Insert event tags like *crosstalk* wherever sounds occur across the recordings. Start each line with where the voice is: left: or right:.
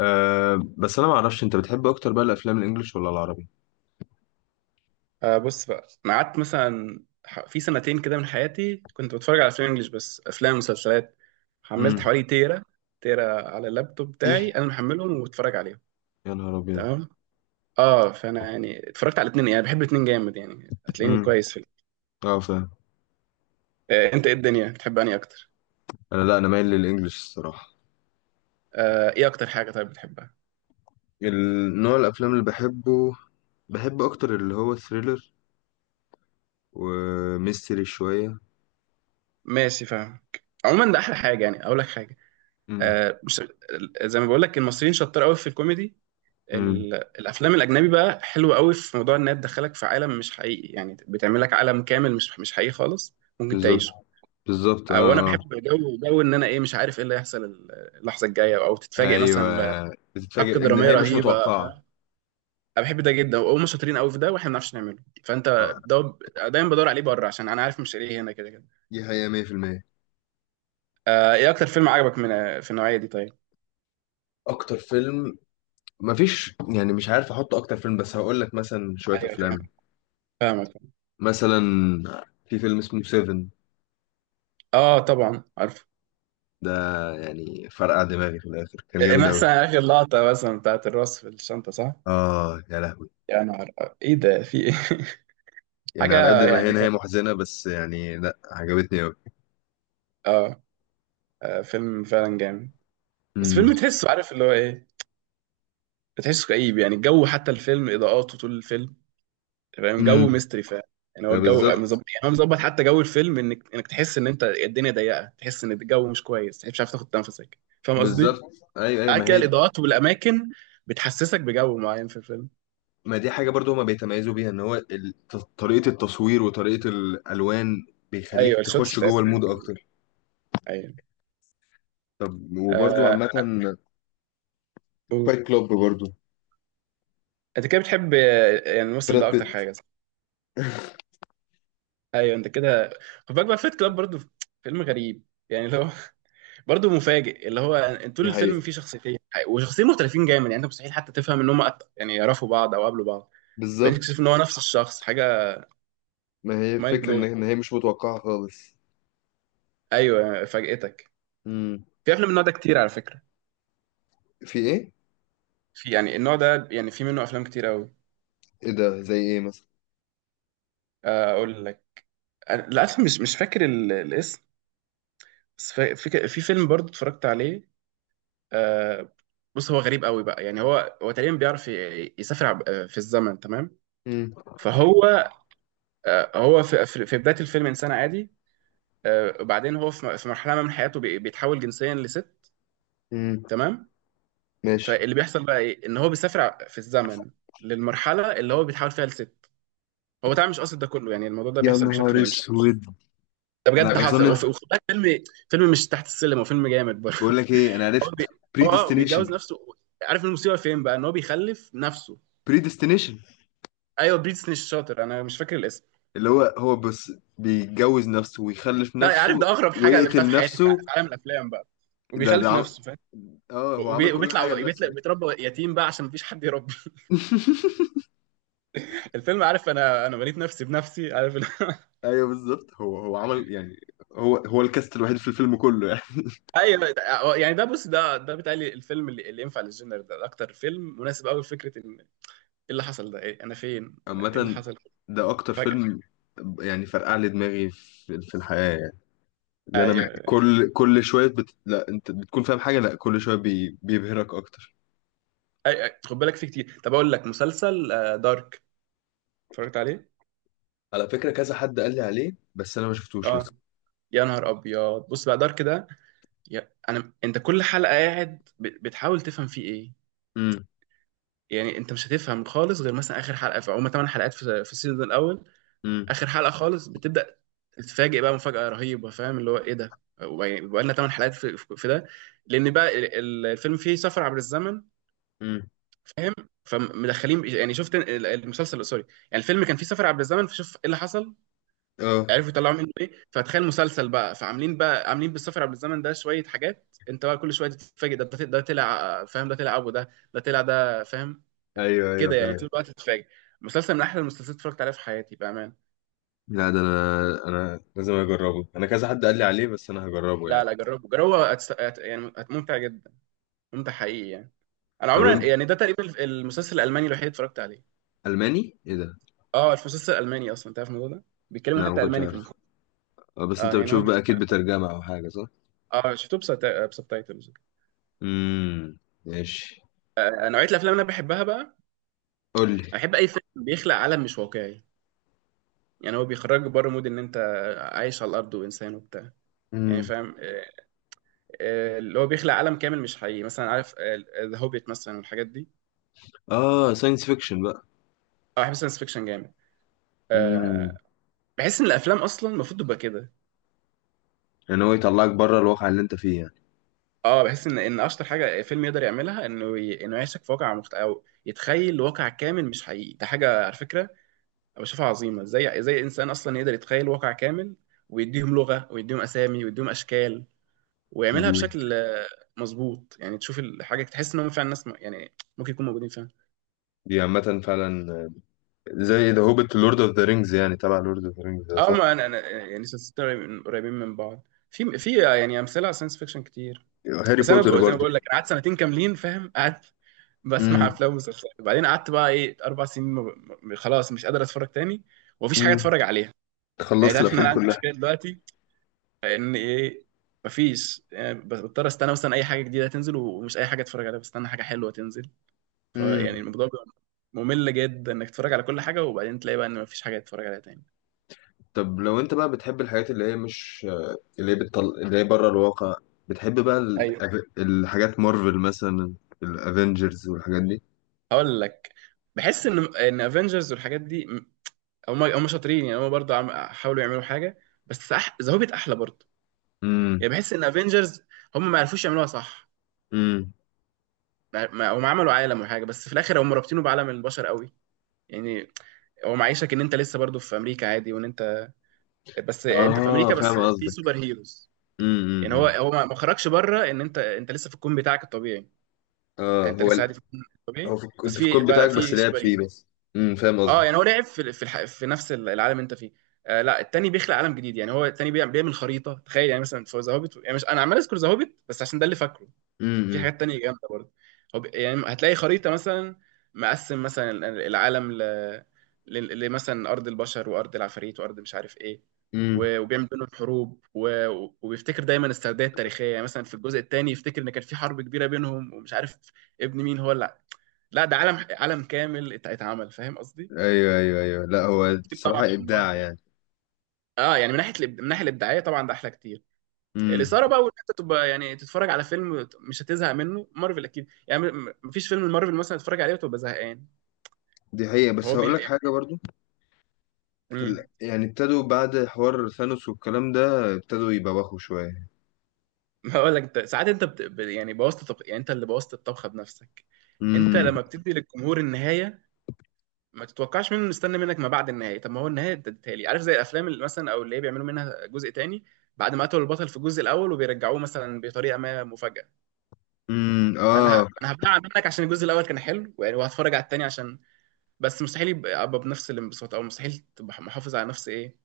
left: أه، بس انا ما اعرفش انت بتحب اكتر بقى الافلام الانجليش ولا العربي؟
right: بص بقى. انا قعدت مثلا في سنتين كده من حياتي كنت بتفرج على افلام انجلش، بس افلام ومسلسلات. حملت
left: امم.
right: حوالي تيرا على اللابتوب بتاعي،
left: ايه.
right: انا محملهم وبتفرج عليهم.
left: يا نهار ابيض.
right: تمام. اه، فانا يعني اتفرجت على الاثنين، يعني بحب الاثنين جامد، يعني هتلاقيني
left: امم.
right: كويس في
left: اه، فاهم.
right: آه، انت ايه الدنيا بتحب انهي اكتر؟
left: انا لا، انا مايل للانجليش الصراحه.
right: آه، ايه اكتر حاجه طيب بتحبها؟
left: النوع الافلام اللي بحبه، بحب اكتر اللي هو ثريلر وميستري شويه.
right: ماشي، فاهم. عموما ده احلى حاجه. يعني اقول لك حاجه،
left: امم.
right: مش زي ما بقول لك، المصريين شطار قوي في الكوميدي.
left: امم.
right: الافلام الاجنبي بقى حلوه قوي في موضوع انها تدخلك في عالم مش حقيقي، يعني بتعمل لك عالم كامل مش حقيقي خالص، ممكن
left: بالظبط.
right: تعيشه.
left: بالظبط
right: وانا
left: اه اه.
right: بحب جو، ان انا ايه، مش عارف ايه اللي هيحصل اللحظه الجايه، او تتفاجئ
left: ايوه،
right: مثلا. بحبكه
left: بتتفاجئ،
right: دراميه
left: النهايه مش
right: رهيبه،
left: متوقعه.
right: فاهم. انا بحب ده جدا، وهم شاطرين قوي في ده، واحنا ما بنعرفش نعمله. فانت
left: اه
right: ده دايما بدور عليه بره، عشان انا عارف مش ايه هنا، كده كده.
left: دي حقيقه 100%.
right: ايه اكتر فيلم عجبك من في النوعيه دي طيب؟
left: اكتر فيلم؟ مفيش يعني، مش عارف احط اكتر فيلم، بس هقول لك مثلا شويه
right: ايوه
left: افلام.
right: فاهمك، فاهمك.
left: مثلا في فيلم اسمه سيفن.
right: اه طبعا عارف.
left: ده يعني فرقع دماغي في الآخر، كان
right: إيه
left: جامد أوي.
right: مثلا اخر لقطه مثلا بتاعت الراس في الشنطه، صح؟
left: آه يا لهوي.
right: يا نهار ايه ده، في ايه؟ *laughs*
left: يعني على قد
right: حاجه
left: ما هي
right: يعني
left: نهاية
right: فعلا.
left: محزنة بس يعني لأ، عجبتني أوي.
right: اه. فيلم فعلا جامد. بس
left: امم.
right: فيلم تحسه، عارف اللي هو ايه، بتحسه كئيب. يعني الجو، حتى الفيلم اضاءاته طول الفيلم، فاهم
left: امم.
right: جو ميستري فعلا. يعني هو
left: ده
right: الجو
left: بالظبط.
right: مظبط، يعني هو مظبط حتى جو الفيلم، انك تحس ان انت الدنيا ضيقه، تحس ان الجو مش كويس، تحس مش عارف تاخد نفسك. فاهم قصدي؟
left: بالظبط. أيوه أيوه
right: عارف
left: ما
right: كده
left: هي.
right: الاضاءات والاماكن، بتحسسك بجو معين في الفيلم.
left: ما دي حاجة برضو هما بيتميزوا بيها، إن هو ال- ط- طريقة التصوير وطريقة الألوان بيخليك
right: ايوه الشوتس
left: تخش جوه
right: بتاعتهم.
left: المود أكتر.
right: ايوه.
left: طب وبرضو
right: آه،
left: عامة،
right: قول.
left: فايت كلوب برضو.
right: انت كده بتحب، آه، يعني الممثل ده
left: براد
right: اكتر
left: بيت.
right: حاجه. ايوه انت كده. خد بالك بقى، فيت كلاب برضو. فيلم غريب يعني، اللي هو *laughs* برضو مفاجئ، اللي هو انت طول
left: دي
right: الفيلم
left: حقيقة.
right: فيه شخصيتين، وشخصيتين مختلفين جامد، يعني انت مستحيل حتى تفهم ان هم يعني يعرفوا بعض او قابلوا بعض. بعدين
left: بالظبط.
right: تكتشف ان هو نفس الشخص، حاجه
left: ما هي
right: مايند
left: الفكرة إن
right: بلوي.
left: إن هي مش متوقعة خالص.
right: ايوه فاجئتك. في افلام من النوع ده كتير على فكره.
left: في ايه؟
right: في يعني النوع ده، يعني في منه افلام كتير قوي.
left: ايه ده، زي ايه مثلا؟
right: اقول لك. للاسف مش فاكر الاسم. بس في فيلم برضو اتفرجت عليه. آه، بص، هو غريب قوي بقى. يعني هو تقريبا بيعرف يسافر في الزمن، تمام.
left: امم.
right: فهو، هو في في بدايه الفيلم انسان عادي. وبعدين هو في مرحله ما من حياته بيتحول جنسيا لست،
left: امم.
right: تمام.
left: ماشي.
right: فاللي بيحصل بقى ايه، ان هو بيسافر في الزمن، للمرحله اللي هو بيتحول فيها لست. هو طبعا مش قاصد ده كله، يعني الموضوع ده
left: يا
right: بيحصل
left: نهار
right: بشكل مش،
left: اسود.
right: ده بجد
left: انا
right: حصل.
left: اظن.
right: وفي، وخد بالك، فيلم فيلم مش تحت السلم، هو فيلم جامد برضه
left: بقول لك
right: *laughs*
left: ايه، انا
right: هو
left: عرفت.
right: بي... هو، بيتجوز
left: بريديستنيشن.
right: نفسه. عارف المصيبه فين بقى، ان هو بيخلف نفسه.
left: بريديستنيشن.
right: ايوه بريتني الشاطر، انا مش فاكر الاسم.
left: اللي هو هو بس بيتجوز نفسه ويخلف
right: لا
left: نفسه
right: عارف، ده اغرب حاجه قابلتها
left: ويقتل
right: في حياتي في
left: نفسه.
right: في عالم الافلام بقى.
left: ده ده
right: وبيخلف
left: عم...
right: نفسه.
left: اه هو عمل كل حاجه
right: وبيطلع،
left: لنفسه يعني.
right: بيتربى يتيم بقى عشان مفيش حد يربي.
left: *laughs*
right: *laughs* الفيلم، عارف، انا بنيت نفسي بنفسي، عارف *laughs*
left: ايوه بالظبط، هو هو عمل يعني، هو هو الكاست الوحيد في الفيلم كله يعني.
right: ايوه يعني ده، بص، ده بيتهيألي الفيلم اللي ينفع للجنر ده، ده اكتر فيلم مناسب قوي لفكره ان ايه اللي حصل، ده إيه، انا فين، انا ايه اللي
left: عامة،
right: حصل
left: ده اكتر
right: فجأة.
left: فيلم يعني فرقع لي دماغي في الحياة يعني. لان أنا
right: ايوه اتفرج.
left: كل لا انت بتكون فاهم حاجه، لا كل بيبهرك اكتر.
right: خد بالك فيه كتير. طب اقول لك مسلسل، دارك، اتفرجت عليه.
left: على فكره كذا حد قال لي عليه بس انا ما شفتوش
right: اه.
left: لسه.
right: يا نهار ابيض، بص بقى، دارك ده، انا انت كل حلقه قاعد بتحاول تفهم فيه ايه.
left: امم.
right: يعني انت مش هتفهم خالص، غير مثلا اخر حلقه. في هما 8 حلقات في في السيزون الاول.
left: امم.
right: اخر حلقه خالص بتبدا، تتفاجئ بقى مفاجاه رهيبه، فاهم اللي هو ايه، ده بقى لنا 8 حلقات في ده. لان بقى الفيلم فيه سفر عبر الزمن،
left: امم.
right: فاهم. فمدخلين، يعني شفت المسلسل، سوري، يعني الفيلم كان فيه سفر عبر الزمن، فشوف ايه اللي حصل،
left: اه.
right: عرفوا يطلعوا منه ايه. فتخيل مسلسل بقى، فعاملين بقى، عاملين بالسفر عبر الزمن ده شويه حاجات، انت بقى كل شويه تتفاجئ، ده طلع، فاهم، ده طلع ابو ده، ده طلع ده، فاهم
left: ايوه ايوه
right: كده. يعني
left: فاهم.
right: طول الوقت تتفاجئ. مسلسل من احلى المسلسلات اتفرجت عليها في حياتي بقى.
left: لا ده انا لازم اجربه، انا كذا حد قال لي عليه بس انا هجربه
right: لا
left: يعني.
right: لا جربه جربه، يعني ممتع جدا، ممتع حقيقي يعني. انا
left: طب انت،
right: عمري، يعني ده تقريبا المسلسل الالماني الوحيد اللي اتفرجت عليه.
left: الماني ايه ده؟
right: اه المسلسل الالماني، اصلا تعرف الموضوع ده، بيتكلموا
left: لا ما
right: حتى
left: كنتش
right: الماني في
left: عارف.
right: المسلسل.
left: آه، بس انت
right: اه يعني هو
left: بتشوف بقى
right: بيتكلموا
left: اكيد
right: الماني.
left: بترجمه او حاجه، صح؟
right: اه شفته بسبتايتلز.
left: امم. ماشي.
right: نوعيه الافلام اللي انا بحبها بقى،
left: قول لي.
right: انا بحب اي فيلم بيخلق عالم مش واقعي. يعني هو بيخرجك بره مود ان انت عايش على الارض وانسان وبتاع، يعني
left: امم.
right: فاهم. اللي هو بيخلق عالم كامل مش حقيقي، مثلا عارف ذا هوبيت مثلا، والحاجات دي.
left: اه، ساينس فيكشن بقى.
right: اه بحب ساينس فيكشن جامد. آه،
left: امم.
right: بحس ان الافلام اصلا المفروض تبقى كده.
left: يعني هو يطلعك بره الواقع اللي انت فيه
right: اه بحس ان اشطر حاجه فيلم يقدر يعملها، انه انه يعيشك في واقع او يتخيل واقع كامل مش حقيقي. ده حاجه على فكره أنا بشوفها عظيمه، ازاي، ازاي انسان اصلا يقدر يتخيل واقع كامل، ويديهم لغه، ويديهم اسامي، ويديهم اشكال، ويعملها
left: يعني.
right: بشكل، مظبوط. يعني تشوف الحاجه تحس ان هم فعلا ناس يعني ممكن يكونوا موجودين فعلا.
left: دي عامة فعلا. زي ذا هوبيت، لورد اوف ذا رينجز يعني، تبع لورد اوف ذا رينجز ده،
right: اه
left: صح؟
right: ما انا يعني سلسلتين قريبين من بعض، في يعني امثله على ساينس فيكشن كتير.
left: هاري
right: بس انا
left: بوتر
right: زي ما
left: برضو.
right: بقول لك، انا قعدت سنتين كاملين، فاهم، قاعد بسمع
left: امم.
right: افلام ومسلسلات. وبعدين قعدت بقى ايه اربع سنين خلاص، مش قادر اتفرج تاني. ومفيش حاجه
left: امم.
right: اتفرج عليها. يعني
left: خلصت
right: تعرف ان انا
left: الافلام
right: عندي
left: كلها.
right: مشكله دلوقتي، ان ايه، مفيش يعني، بضطر استنى مثلا اي حاجه جديده تنزل، ومش اي حاجه اتفرج عليها، بستنى حاجه حلوه تنزل.
left: امم.
right: فيعني الموضوع بيبقى ممل جدا، انك تتفرج على كل حاجه وبعدين تلاقي بقى ان مفيش حاجه تتفرج عليها تاني.
left: طب لو انت بقى بتحب الحاجات اللي هي مش، اللي هي بره الواقع، بتحب بقى ال...
right: ايوه
left: الحاجات، مارفل مثلا، الافنجرز والحاجات دي.
right: هقول لك. بحس ان افنجرز والحاجات دي، هم شاطرين، يعني هم برضه حاولوا يعملوا حاجه. بس ذا هوبيت احلى برضه.
left: امم.
right: يعني بحس ان افنجرز، هم ما عرفوش يعملوها صح.
left: امم.
right: هم عملوا عالم وحاجه، بس في الاخر هم رابطينه بعالم البشر قوي. يعني هو معيشك ان انت لسه برضه في امريكا عادي، وان انت، بس انت في
left: اه
right: امريكا،
left: فاهم
right: بس في
left: قصدك.
right: سوبر هيروز.
left: امم. امم.
right: يعني هو
left: أمم.
right: هو ما خرجش بره، ان انت، انت لسه في الكون بتاعك الطبيعي.
left: اه
right: يعني انت
left: هو
right: لسه
left: ال...
right: عادي في الكون الطبيعي، بس
left: كنت في الكود
right: في بقى
left: بتاعك بس
right: في
left: لعب
right: سوبر
left: فيه
right: هيروز.
left: بس. امم، فاهم
right: اه
left: قصدك.
right: يعني هو لعب في نفس العالم اللي انت فيه. آه لا التاني بيخلق عالم جديد. يعني هو التاني بيعمل خريطه، تخيل يعني، مثلا في ذا هوبيت، يعني مش انا عمال اذكر ذا هوبيت بس عشان ده اللي فاكره، في
left: امم.
right: حاجات تانية جامدة برضه. هو يعني هتلاقي خريطة مثلا، مقسم مثلا العالم لمثلا أرض البشر، وأرض العفاريت، وأرض مش عارف إيه.
left: امم.
right: و، وبيعمل بينهم حروب و، وبيفتكر دايما السرديه التاريخية. يعني مثلا في الجزء التاني يفتكر إن كان في حرب كبيرة بينهم ومش عارف ابن مين هو. لا لا، ده عالم، عالم كامل اتعمل، فاهم قصدي؟
left: ايوه ايوه ايوه، لا هو
right: كتير
left: الصراحه
right: طبعا من
left: ابداع
right: مارفل.
left: يعني.
right: اه يعني من ناحية من الناحية الإبداعية طبعا ده أحلى كتير.
left: امم.
right: الاثاره بقى، وان انت تبقى يعني تتفرج على فيلم مش هتزهق منه، مارفل اكيد يعني، مفيش فيلم المارفل مثلا تتفرج عليه وتبقى زهقان.
left: دي حقيقه
right: هو
left: بس هقول
right: بيح
left: لك
right: يعني.
left: حاجه برضو. في ال...
right: امم.
left: يعني ابتدوا بعد حوار ثانوس والكلام ده، ابتدوا يبوخوا شويه.
right: *laughs* هقول لك، انت ساعات انت يعني بوظت، يعني انت اللي بوظت الطبخه بنفسك. انت
left: امم.
right: لما بتدي للجمهور النهايه، ما تتوقعش منه مستني منك ما بعد النهايه. طب ما هو النهايه انت اديتها لي، عارف، زي الافلام اللي مثلا، او اللي هي بيعملوا منها جزء تاني بعد ما قتلوا البطل في الجزء الاول، وبيرجعوه مثلا بطريقه ما، مفاجاه. انا ه...
left: اه.
right: انا هبلع منك عشان الجزء الاول كان حلو يعني، وهتفرج على التاني عشان، بس مستحيل يبقى، أبقى بنفس الانبساط، او مستحيل تبقى محافظ على نفس ايه،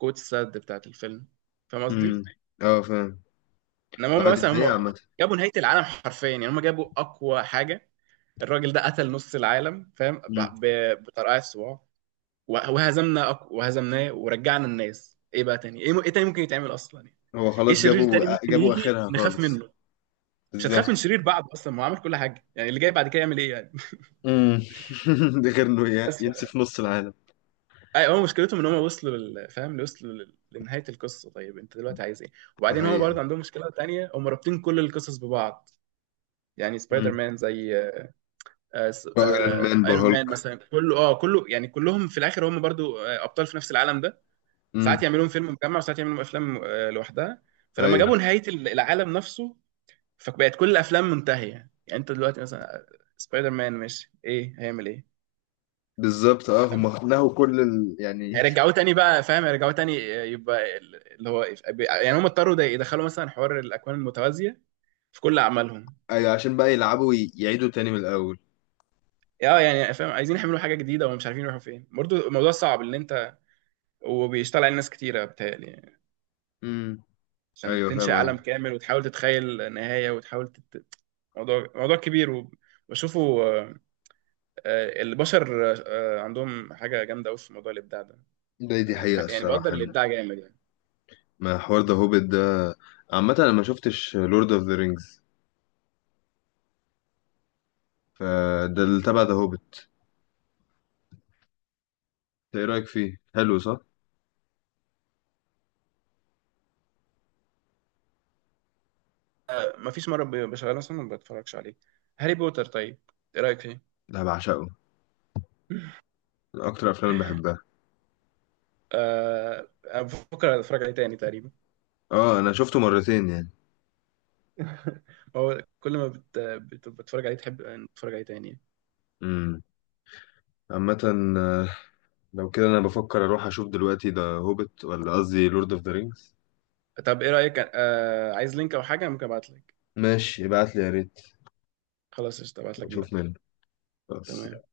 right: قوه السد بتاعت الفيلم. فاهم
left: امم.
right: قصدي.
left: اه فاهم.
right: انما هم
left: اه دي
right: مثلا،
left: حقيقه عامه.
right: جابوا نهايه العالم حرفيا. يعني هم جابوا اقوى حاجه. الراجل ده قتل نص العالم، فاهم،
left: امم.
right: بطرقعة الصباع. وهزمنا وهزمناه ورجعنا الناس، ايه بقى تاني، ايه تاني ممكن يتعمل اصلا يعني.
left: هو
right: ايه
left: خلاص
right: شرير
left: جابوا،
right: تاني ممكن
left: جابوا
right: يجي
left: اخرها
right: نخاف
left: خالص.
right: منه؟ مش هتخاف من
left: بالظبط.
right: شرير بعده اصلا، ما هو عمل كل حاجه. يعني اللي جاي بعد كده يعمل ايه يعني.
left: امم. *laughs* ده غير انه
right: *laughs* بس.
left: ينسف نص العالم.
right: اي هو مشكلتهم ان هم وصلوا فاهم، وصلوا لنهايه القصه. طيب انت دلوقتي عايز ايه؟
left: دي
right: وبعدين هم
left: حقيقه.
right: برضه عندهم مشكله تانية، هم رابطين كل القصص ببعض. يعني سبايدر
left: امم.
right: مان زي،
left: بقى ايرون مان بقى
right: ايرون مان
left: هولك.
right: مثلا، كله اه كله، يعني كلهم في الاخر هم برضو، ابطال في نفس العالم ده.
left: امم.
right: ساعات يعملون فيلم مجمع، وساعات يعملون افلام، لوحدها. فلما
left: ايوه
right: جابوا نهايه العالم نفسه، فبقت كل الافلام منتهيه يعني. انت دلوقتي مثلا، سبايدر مان ماشي ايه، هيعمل ايه.
left: بالظبط، اه هم نهوا كل ال... يعني. *laughs*
right: رجعوه تاني بقى، فاهم، رجعوه تاني، يبقى اللي هو. يعني هم اضطروا يدخلوا مثلا حوار الاكوان المتوازيه في كل اعمالهم.
left: ايوه عشان بقى يلعبوا ويعيدوا تاني من الاول.
right: اه يعني فاهم، عايزين يعملوا حاجه جديده ومش عارفين يروحوا فين، برضه الموضوع صعب ان انت، وبيشتغل على ناس كتيره، بتهيألي يعني.
left: امم.
right: عشان
left: ايوه
right: تنشئ
left: فاهم
right: عالم
left: قصدي.
right: كامل، وتحاول تتخيل نهايه، وتحاول موضوع، كبير و، بشوفه، البشر عندهم حاجه جامده قوي في موضوع الابداع ده.
left: ده دي حقيقة
right: يعني بقدر
left: الصراحة
right: الابداع جامد يعني.
left: ما حوار ذا هوبيت ده. عامة انا ما شفتش لورد اوف ذا رينجز، فده اللي تبع ذا هوبيت. ايه رأيك فيه، حلو صح؟
right: ما فيش مره بشغله مثلا ما بتفرجش عليه. هاري بوتر طيب، ايه رايك فيه؟
left: لا بعشقه، من اكتر افلام اللي بحبها.
right: آه، بفكر اتفرج عليه تاني تقريبا.
left: اه انا شفته مرتين يعني.
right: *laughs* هو كل ما بتفرج عليه تحب إن تتفرج عليه تاني.
left: امم. عامة، آه، لو كده انا بفكر اروح اشوف دلوقتي ذا هوبيت، ولا قصدي لورد اوف ذا رينجز.
right: طب ايه رأيك، عايز لينك او حاجة ممكن ابعت لك؟
left: ماشي ابعت لي يا ريت
right: خلاص قشطة، ابعت لك
left: واشوف
right: دلوقتي.
left: منه. بس.
right: تمام.